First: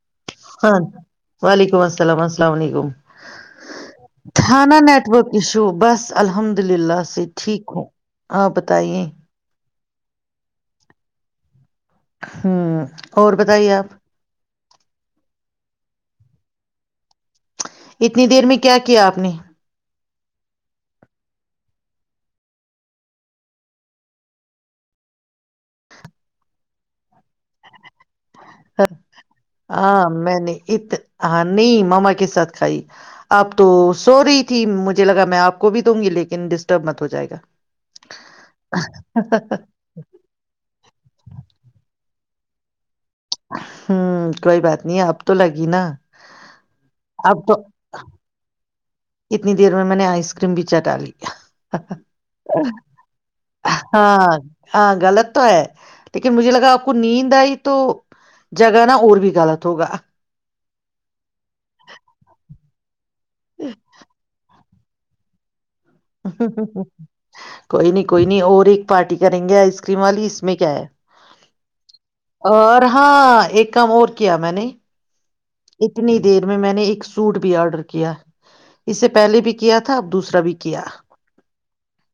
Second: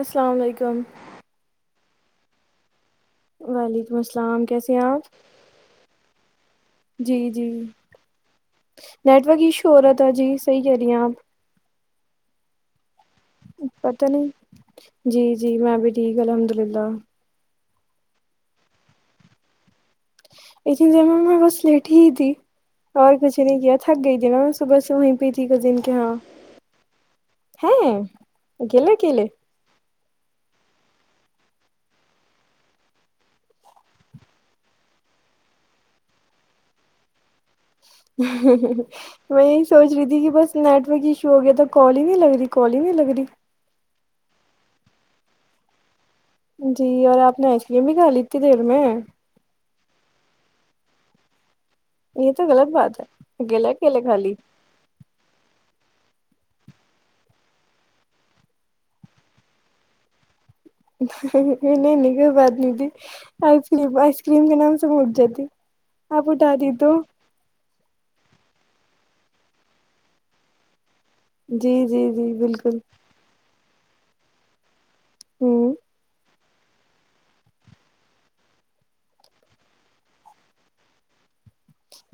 السلام علیکم ہاں وعلیکم السلام ہیلو السلام علیکم وعلیکم السلام کیسے تھانہ ہیں آپ نیٹورک ایشو بس الحمد للہ جی سے جی ٹھیک ہوں آپ بتائیے شہورت ہے جی صحی کہہ رہی ہیں آپ ہوں اور بتائیے پ آپ تو نہیں جی جی میں بھی ٹھیک الحمد للہ اتنی دیر میں کیا کیا آپ نے لیکن د میں بس لیٹ ہی تھی اور کچھ نہیں کیا تھک گئی تھی نا میں صبح سے وہیں پہ تھی ک دن کے یہاں ہاں گیل گل ہاں میں نے ات ہاں نہیں ماما کے ساتھ کھائی آپ تو سور رہی تھی مجھے لگا میں آپ کو بھی دوں گی لیکن ڈسٹرب مت ہو جائے گا میں یہی سوچ رہی تھی کہ بس نیٹک شو گ تو کال نہیں لگتی کال نہیں لگتی جی ہوں کوئی بات نہیں اب تو لگی نا جی اور آپ اب نے تو ایسیے بھی کاال اتنی دیر میں [inaudible] دیر میں نے آئس کریم بھی چٹا لی یہ تو غلط بات ہے اکیلے اکیلے کھا ہاں لی ہاں غلط تو ہے لیکن مجھے لگا آپ کو نیند آئی تو جگانا اور بھی غلط ہوگا نہیں نگو باد نہیںبی آئس کریم آئس کریم کے نام سے مٹ جاتی آپ اٹھا دی تو کوئی نہیں کوئی نہیں اور ایک پارٹی کریں گے آئس کریم والی اس میں کیا ہے جی جی جی بالکل اور ہاں ایک کام اور کیا میں نے ہوں اتنی دیر میں میں نے ایک سوٹ بھی آڈر کیا اسے پہلے بھی کیا تھا اب دوسرا بھی کیا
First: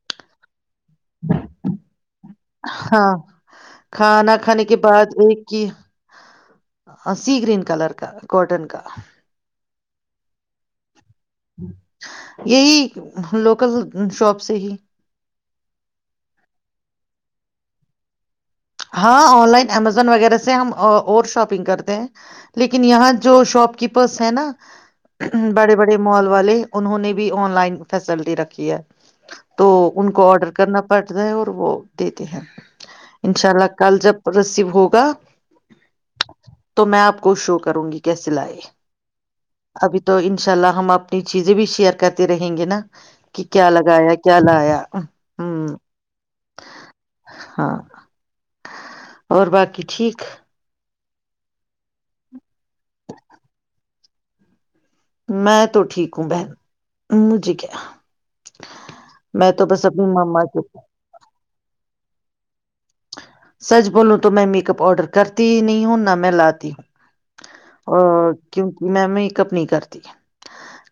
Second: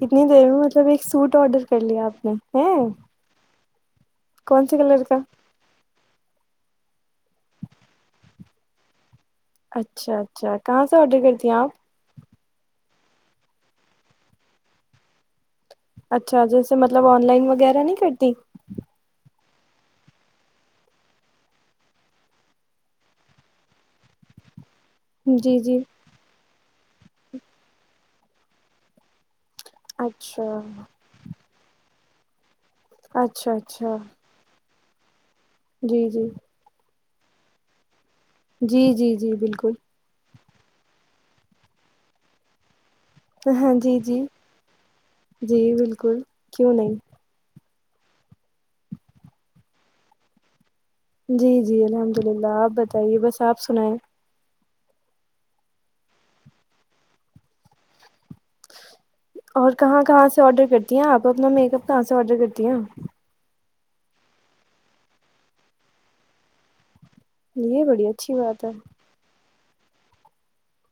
اتنی دیر میں مطلب ایک سوٹ آڈر کر لیا آپ نے ہوں ہاں کھانا کھانے کے بعد ایک ہی سی گرین کلر کا کاٹن کا اچھا اچھا کہاں سے آڈر کرتی ہیں آپ یہی لوکل شاپ سے ہی اچھا جیسے مطلب آن لائن وغیرہ نہیں کرتی ہاں آن لائن امیزون وغیرہ سے ہم اور شاپنگ کرتے ہیں لیکن یہاں جو شاپ کیپرس ہیں نا جی بڑے جی بڑے مال والے انہوں نے بھی آن لائن فیسلٹی رکھی ہے تو ان کو اچھا آڈر کرنا پڑتا ہے اور وہ دیتے ہیں ان شاء اچھا اللہ اچھا کل جب رسیو ہوگ [unintelligible] جی جی میں آپ کو شو کروں گی جی جی جی بالکل انھی تو ان ان شاء اللہ ہم اپنی چیزیں بھی شیئر کرتے رہیں گے نا کہ کیا ہاں جی لگایا جی کیا لایا ہوں جی بالکل کیوں نہیں ہاں اور باقی ٹھیک جی جی الحمد للہ آپ بتائیے بس آپ سنیں میں تو ٹھیک ہوں بہن مجھے کیا میں تو اور بس کہاں اپنی کہاں سے مما آڈر کے کرتی ہیں آپ اپنا میک اپ کہ سے آڈر کرتی ہیں سچ بولوں تو میں میک اپ آڈر کرتی ہی نہیں ہوں نہ میں لاتی ہوں یہ ا بڑی اچھی بات ہے کیونکہ میم ایک نی کرتی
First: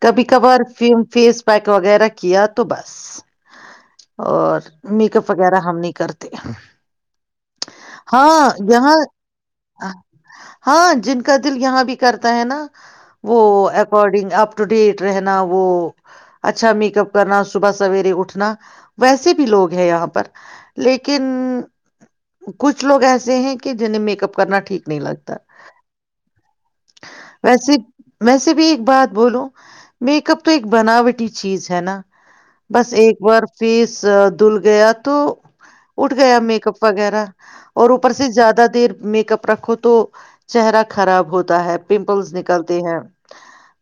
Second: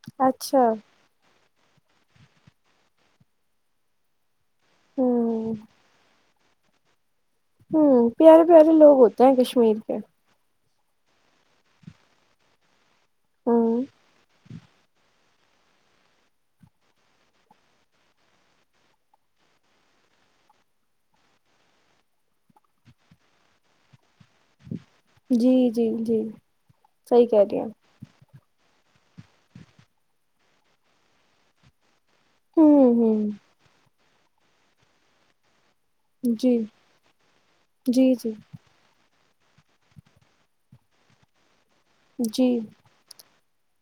کبھی کبھار اچھا فیس پیک وغیرہ کیا تو بس اور میک اپ ہوں وغیرہ ہم نہیں کرتے ہ ہوں پیارے پیارے لوگ ہوتے ہیں کشمیر کے ہاں جن کا دل یہاں بھی کرتا ہے نا وہ ہوں اکارڈنگ آپ ٹو ڈ ایٹ رہنا وہ اچھا میک اپ کرنا صبح سویرے اٹھنا ویسے بھی لوگ ہیں یہاں پر لیکن کچھ لوگ ایسے ہیں کہ جنہیں میک اپ کرنا ٹھیک نہیں لگتا جی جی جی صحیح کہہ رہی ہیں ویسے ویسے بھی بات بولو میک اپ تو ایک بناوٹی چیز ہے نا بس ہوں ہوں ایک بار فیس دھل گیا تو اٹھ گیا جی میک اپ اور اوپر جی سے جی زیادہ دیر میک اپ رکھو تو چہرہ خراب ہوتا ہے پمپلز جی نکلتے ہیں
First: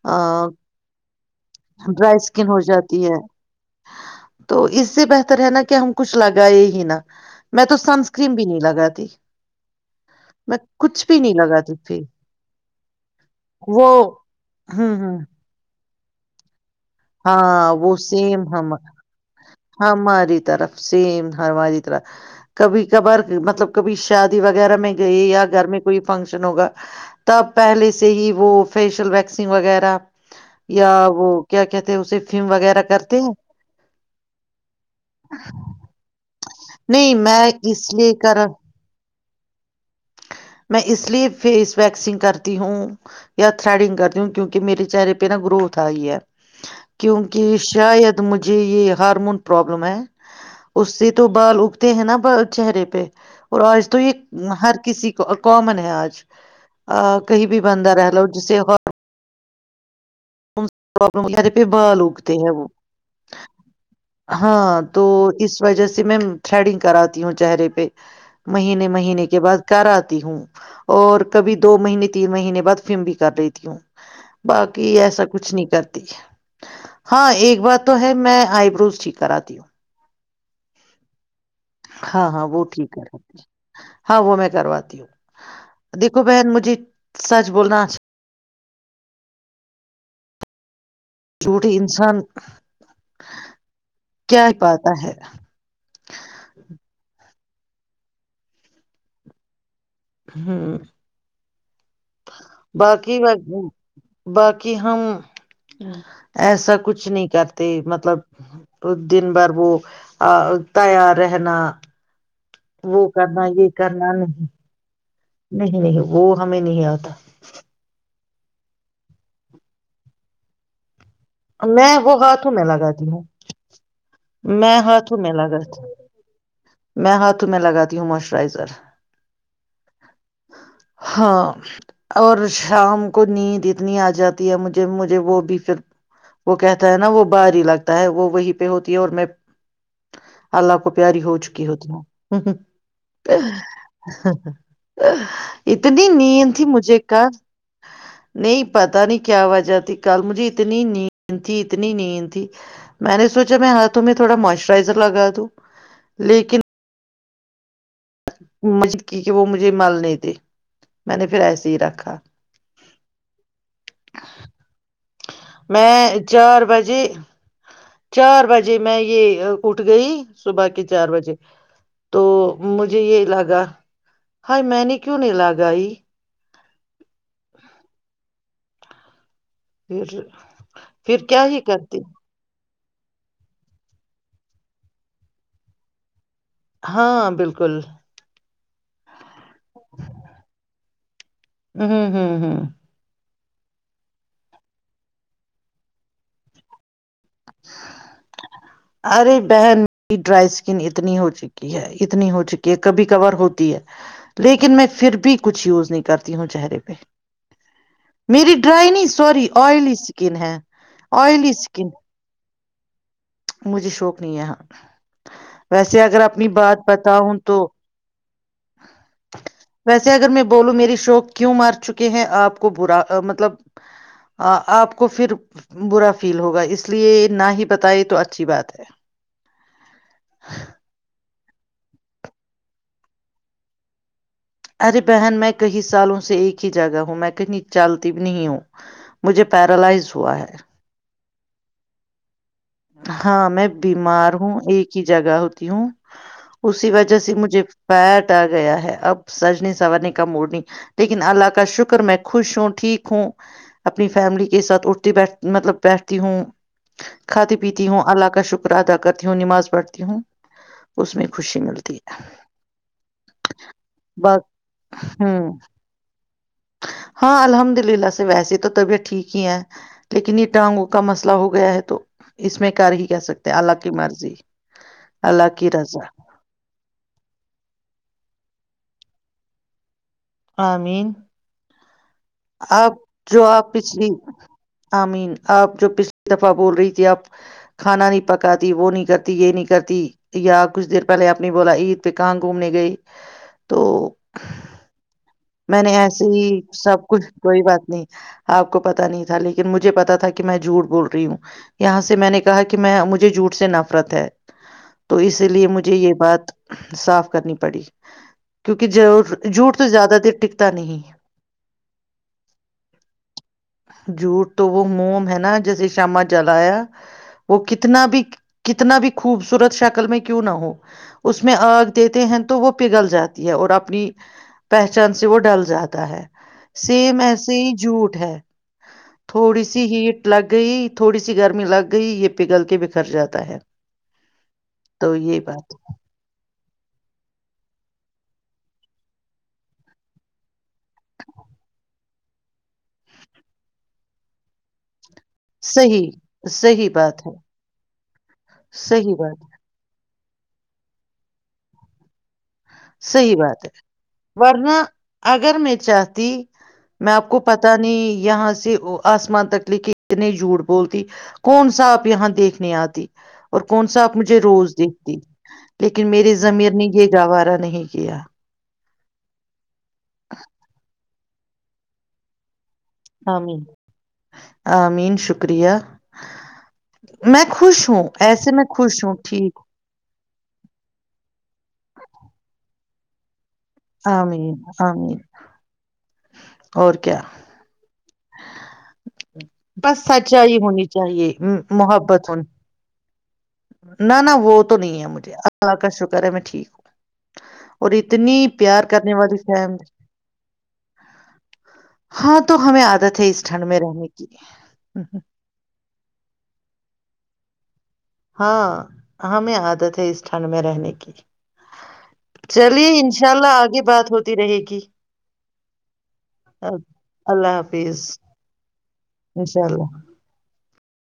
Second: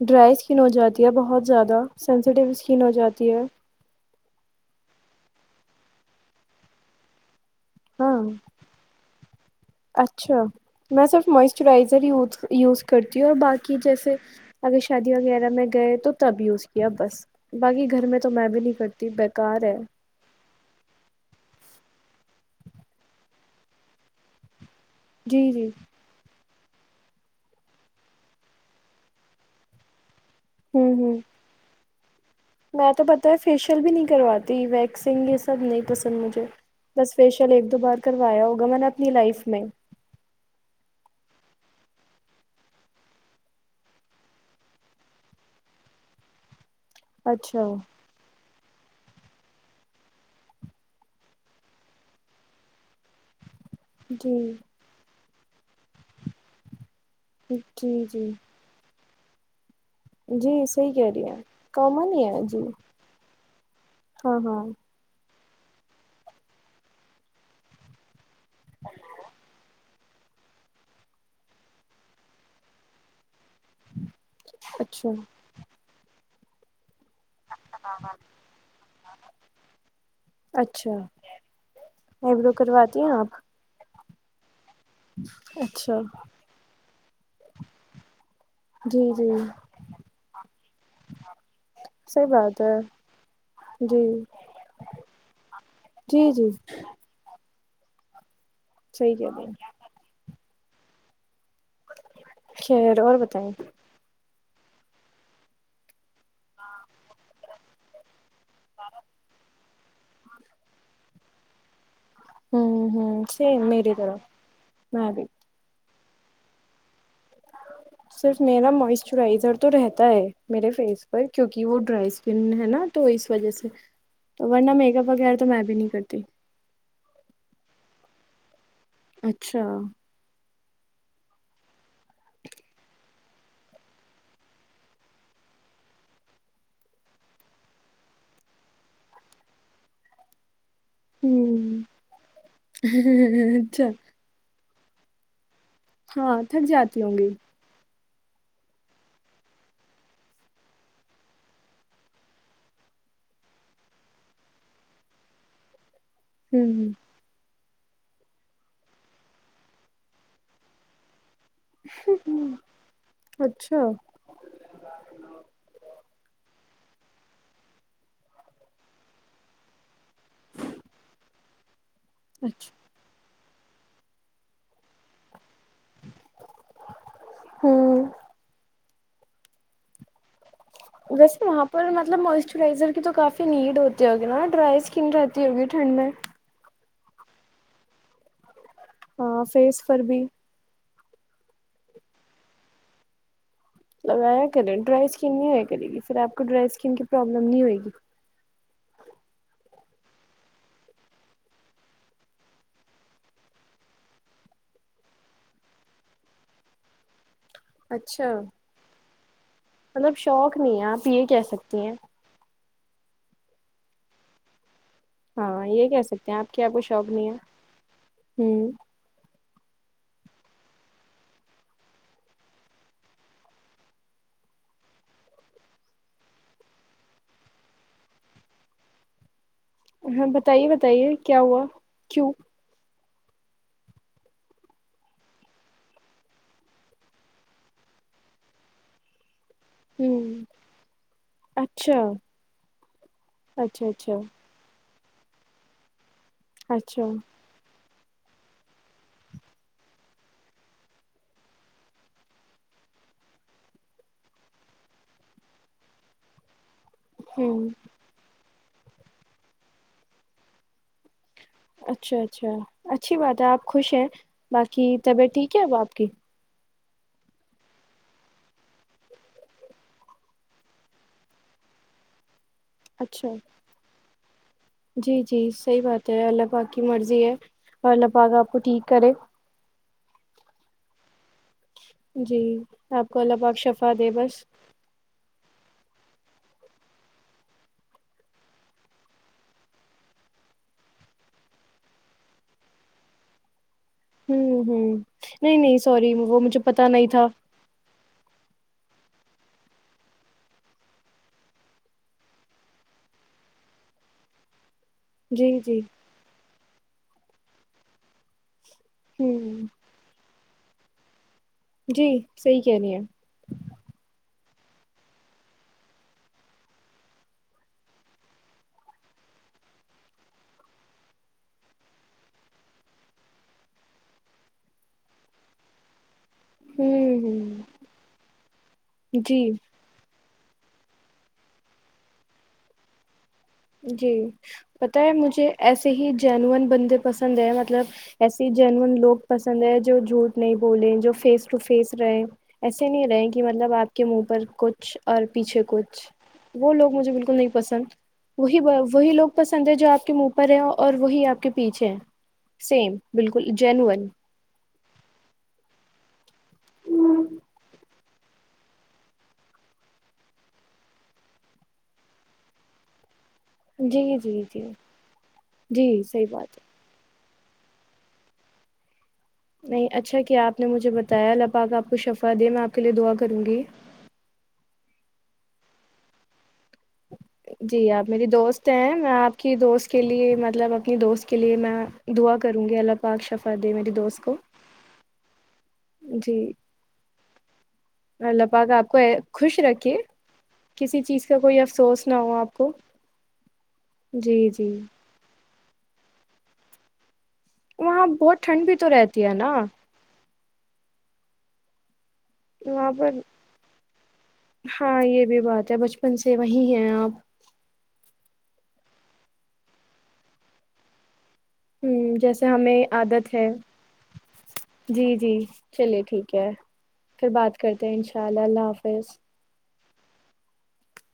ڈرائی اسکن ہو جاتی ہے بہت زیادہ سینسیٹیو اسکن ہو جاتی ہے تو اس سے بہتر ہے نا کہ ہم کچھ لگائے ہی نا میں تو سن ہاں اسکرین بھی نہیں لگاتی اچھا کچھ میں بھی صرف نہیں لگاتی تھی موئسچرائزر ز یوز کرتی ہوں اور باقی وہ جیسے اگر ہوں شادی ہوں وغیرہ میں گئے تو تا بھی اسی بس ہاں باقی وہ گھر میں تو سیم میں بھی ہم نہیں کرتی بےکار ہے ہماری طرف سیم ہر ہماری طرح کبھی کبھار مطلب کبھی شادی وغیرہ میں جیے جی یا جی گھر میں کوئی فنکشن ہوگا تب پہلے سے ہی وہ فیشیل ویکسنگ وغیرہ یا ہوں ہوں وہ کیا کہتے تو اس سے میں تو پتا ہے فیشیل بھی نہیں کرواتی ویکسنگ یہ سب نہیں پسند مجھے بس نہیں میں فیشیل ایک دو اس بار لیے کر کروایا ہوگا میں نے اپنی لائف میں [unintelligible] میں اس لیے فیس ویکسنگ کرتی ہوں یا تھریڈنگ کرتی ہوں کیونکہ میرے چہرے پہ نا گروتھ آئی ہے کیونکہ اچھا شاید مجھ جی یہ ہارمون پرابلم ہے اس سے تو بال اگتے ہیں نا چہرے پہ اور اس تو جی یہ ہر [unintelligible] کامن ہے آج ا کہیں بھی بنتا جی رہ لو جی جسے [unintelligible] جی صحیح کہہ رہی ہیں ے پہ بال کامن ہی اگتے ہے ہیں وہ جی ہاں تو اس وجہ سے میں تھریڈنگ کراتی ہوں چہرے پہ مہینے مہینے کے بعد کرا [unintelligible] ہوں اور کبھی دو مہینے تین مہینے بعد فلم بھی کر رہی تھی باقی ایس [unintelligible] اچھا ایسا کچھ نہیں کرتی [unintelligible] ہاں ایک بات تو ہے میں آئی بروز ٹھیک کراتی ہوں اچھا [unintelligible] ہاں ہاں ہیبرو وہ ٹھیک کرواتی ہیں آپ کراتی ہوں ہاں وہ میں کرات [unintelligible] اچھا دیکھو بہن مجھے سچ بولنا جی جی چھوٹے انسان صحیح بات ہے جی کیا پاتا ہے جی جی [unintelligible] صحی کہ بھائی [unintelligible] ہاں [unintelligible] خیر باقی اور میں بتائیں [unintelligible] باقی ہم ایسا کچھ نہیں کرتے مطلب [unintelligible] تو دن بر وہ [unintelligible] ا تیار رہنا ہوں وہ ہوں کرنا یہ سیم میری کرنا طرح نہیں میں بھی نہیں نہیں وہ ہمیں نہیں آتا صرف میرا موسچرائزر تو رہتا ہے میرے فیس کیوںکہ وہ میں ڈرائی اسکن ہاتھوں میں ہے نا تو لگاتی ہوں اس وجہ سے تو ورنہ میں میک اپ ہاتھوں وغیرہ تو میں بھی لگاتی نہیں کرتی [unintelligible] موسچرائزر [unintelligible] اچھا ہاں اور شام کو نیند اتنی آ جاتی ہے مجھے مجھے وہ بھی پھر وہ کہتا ہے نا وہ باری لگتا ہے وہ وہی پہ ہوتی ہے اور میں اللہ کو پیاری ہو چکی ہوں ہوتی ہے اچھا ہ ا [inaudible] اتنی نی ہاں تھی تھک مجھے جاتی ک ہوں گی نہیں پتا نہیں کیا وجہ تھی کل مجھے اتنی اتنی نیند تھی اتنی نیند تھی میں نے سوچا میں ہاتھوں میں تھوڑا موئسچرائزر لگا دوں لیکن ہوں ہ [unintelligible] مجد کی کہ وہ مجھے مل نہیں تھے میں نے پھر ایسے ہی رکھا ہ اچھا [unintelligible] میں ج [unintelligible] چار بجے چار بجے میں یہ اٹھ گئی صبح کے چار بجے تو اچھا مجھے یہ لگا ہائی میں نے کیوں نہیں لاگائی ہوں [unintelligible] پھر [unintelligible] ویسے کیا ہی وہاں پر کرتی مطلب موسچرائزر تو کافی نیڈ ہوتی ہوگی نا ڈرائی اسکن رہتی ہوگی ٹھنڈ میں ہاں بالکل [unintelligible] ہاں فیس پر بھی ہ ہوں ہوں ہوں [unintelligible] لگایا کرے ڈرائی اسکن نہیں ہویا کرے گی پھر آپ کو ڈرائی اسکن کی پرابلم نہیں ہوئے گی ارے بہنیری ڈرائی اسکن اتنی ہو چکی ہے اتنی ہو چکی ہے کبھی کور ہوتی ہے لیکن میں پھر بھی کچھ یوز نہیں کرتی ہوں چہرے پہ اچھا میری ڈرائینی سوری آئلی مطلب سکن ہے شوق نہیں آپ یہ کہہ آئلی سکتی سکن ہیں مجھے شوق نہیں یہاں [unintelligible] ہاں یہ کہہ سکتے ہیں آپ کے یہ کو شوق نہیں ہے بتاؤں تو ہ ویسے اگر میں بولوں میری شوق کیوں مار چکے ہیں آپ کو برا مطلب آپ کو پھر برا فیل ہوگا اس لیے نہ ہی بتائے تو اچا اچھی بات ہے [unintelligible] ہاں بتائیے بتائیے کیا ہوا کیوں [unintelligible] ارے بہن میں کئی سالوں سے ایک ہی جگہ ہوں میں کہیں چالتی بھی نہیں ہوں مجھے پیرالائز ہوں ہوا ہے [unintelligible] اچھا [unintelligible] ہاں میں اچھا اچھا بیمار ہوں ایک کی جگہ ہوتی ہوں اسی اچھا وجہ سے مجھے پیٹ آ گیا ہے اب سجنے سنارنے کا موڑ نہیں لیکن اللہ کا شکر میں خوش ہوں ٹھیک ہوں اپنی فیملی کے ساتھ اٹھتی بیٹھ مطلب بیٹھتی ہوں کھاتی پیتی ہوں اللہ کا شکر ادا کرتی ہوں نماز پڑھتی ہوں اس میں خوشی ملتی ہے اچھا اچھا اچھی بات ہے آپ خوش ہیں بس باقی طبیعت ہوں ٹھیک ہے اب آپ کی ہاں الحمد للہ سے ویسی تو طبیعت ٹھیک ہی ہے لیکن اٹانگوں کا مسئلہ ہو گیا ہے تو اس میں کر ہی کہہ اچھا سکتے ہیں اللہ کی مرضی جی جی اللہ کی صحیح رضا بات ہے اللہ پاک کی مرضی ہے اور اللہ پاک آپ کو ٹھیک کرے آمین جی آپ کو اللہ جو پاک آپ شفا پچھلی دے بس آئی مین آپ جو پچھلی دفعہ بول رہی تھی اب کھانا نہیں پکاتی وہ نہیں کرتی یہ نہیں کرتی یا کچھ دیر پہلے آپ نے بولا عید پہ کہاں گھومنے گئے ہوں ہوں نہیں نہیں میں نے سوری ایسے وہ ہی مجھے پتہ سب نہیں کچھ تھا کوئی بات نہیں آپ کو پتا نہیں تھا لیکن مجھے پتا تھا کہ میں جھوٹ بول رہی ہوں یہاں سے میں نے کہا کہ میں مجھے جھوٹ سے نفرت ہے تو جی اسی لیے جی مجھے یہ بات صاف کرنی پڑی کیونکہ ہوں جھوٹ تو زیادہ دیر ٹکتا نہیں جی صحیح کہہ رہی ہیں جھوٹ تو وہ موم ہے نا جیسے شامہ جلایا وہ کتنا بھی کتنا بھی خوبصورت شکل میں کیوں نہ ہو اس میں آگ دیتے ہیں تو وہ پگھل جاتی ہے اور اپنی پہچان سے وہ ڈل جاتا ہے سیم ہوں ایسے ہوں ہی جھوٹ ہے جی تھوڑی سی ہیڈ لگ گئی تھوڑی سی گرمی لگ گئی یہ پگل کے بکھر جاتی جی پتا ہے مجھے بات ایسے ہی جینون بندے پسند ہے مطلب ایسسی جنن لوگ پسند ہے جو جھوٹ نہیں بولیں جو فیس ٹو فیس رہے ایسے نہیں رہے کہ مطلب آپ کے منہ پر کچھ اور پیچھے کچھ صحیح وہ صحیح لوگ مجھے بات ہے بالکل نہیں پسند وہی وہی صحیح لوگ بات پسند ہے جو آپ کے منہ پر ہے اور وہی آپ کے پیچھے ہے صحی بات ہے ورنہ اگر میں چاہتی میں آپ کو پتا نہیں یہاں سے آسمان تک لے کے اتنے جھوٹ بولتی کون سا آپ یہاں دیکھنے آتی اور کون سا جی آپ مجھے جی جی روز دیکھتی جی لیکن صحیح میری بات ہے زمیر نے یہ گوارہ ہے [unintelligible] نہیں کیا نہیں اچھا کیا آپ نے مجھے بتایا الپااکا آپ کو شفا دے میں آپ کے لیے دعا کروں گی ا مین شکریہ میں جی خوش ہوں آپ میری ایسے دوست ہیں خوش میں ہوں آپ کی ٹھیک دوست کے لیے مطلب اپنی دوست کے لیے میں دعا کروں گے اللہ پاک شف امین امین جی اور کیا اللہ پاکا آپ کو خوش رکھے بس سچائی ہونی کسی چیز چاہیے کا کوئی افسوس نہ محبت ہو ہونی آپ کو جی جی اللا کا شکر ہے میں ٹھیک ہو اور وہاں اتنی بہت ٹھنڈ بھی پیار تو کرنے رہتی ہے والی نا فہم تو ہمیں وہاں پر عادت ہے اس ٹھنڈ میں رہنے کی ہاں یہ بھی بات ہے بچپن سے وہیں ہیں آپ ہاں ہمیں عادت ہے اس ٹھنڈ میں رہنے کی ہوں جیسے ہمیں چلیے انشاء عادت ہے اللہ آگے بات ہوتی رہے گی جی جی چلیے ٹھیک ہے پھر اللہ بات کرتے ہیں حافظ انشاء اللہ اللہ حافظ انشاء اللہ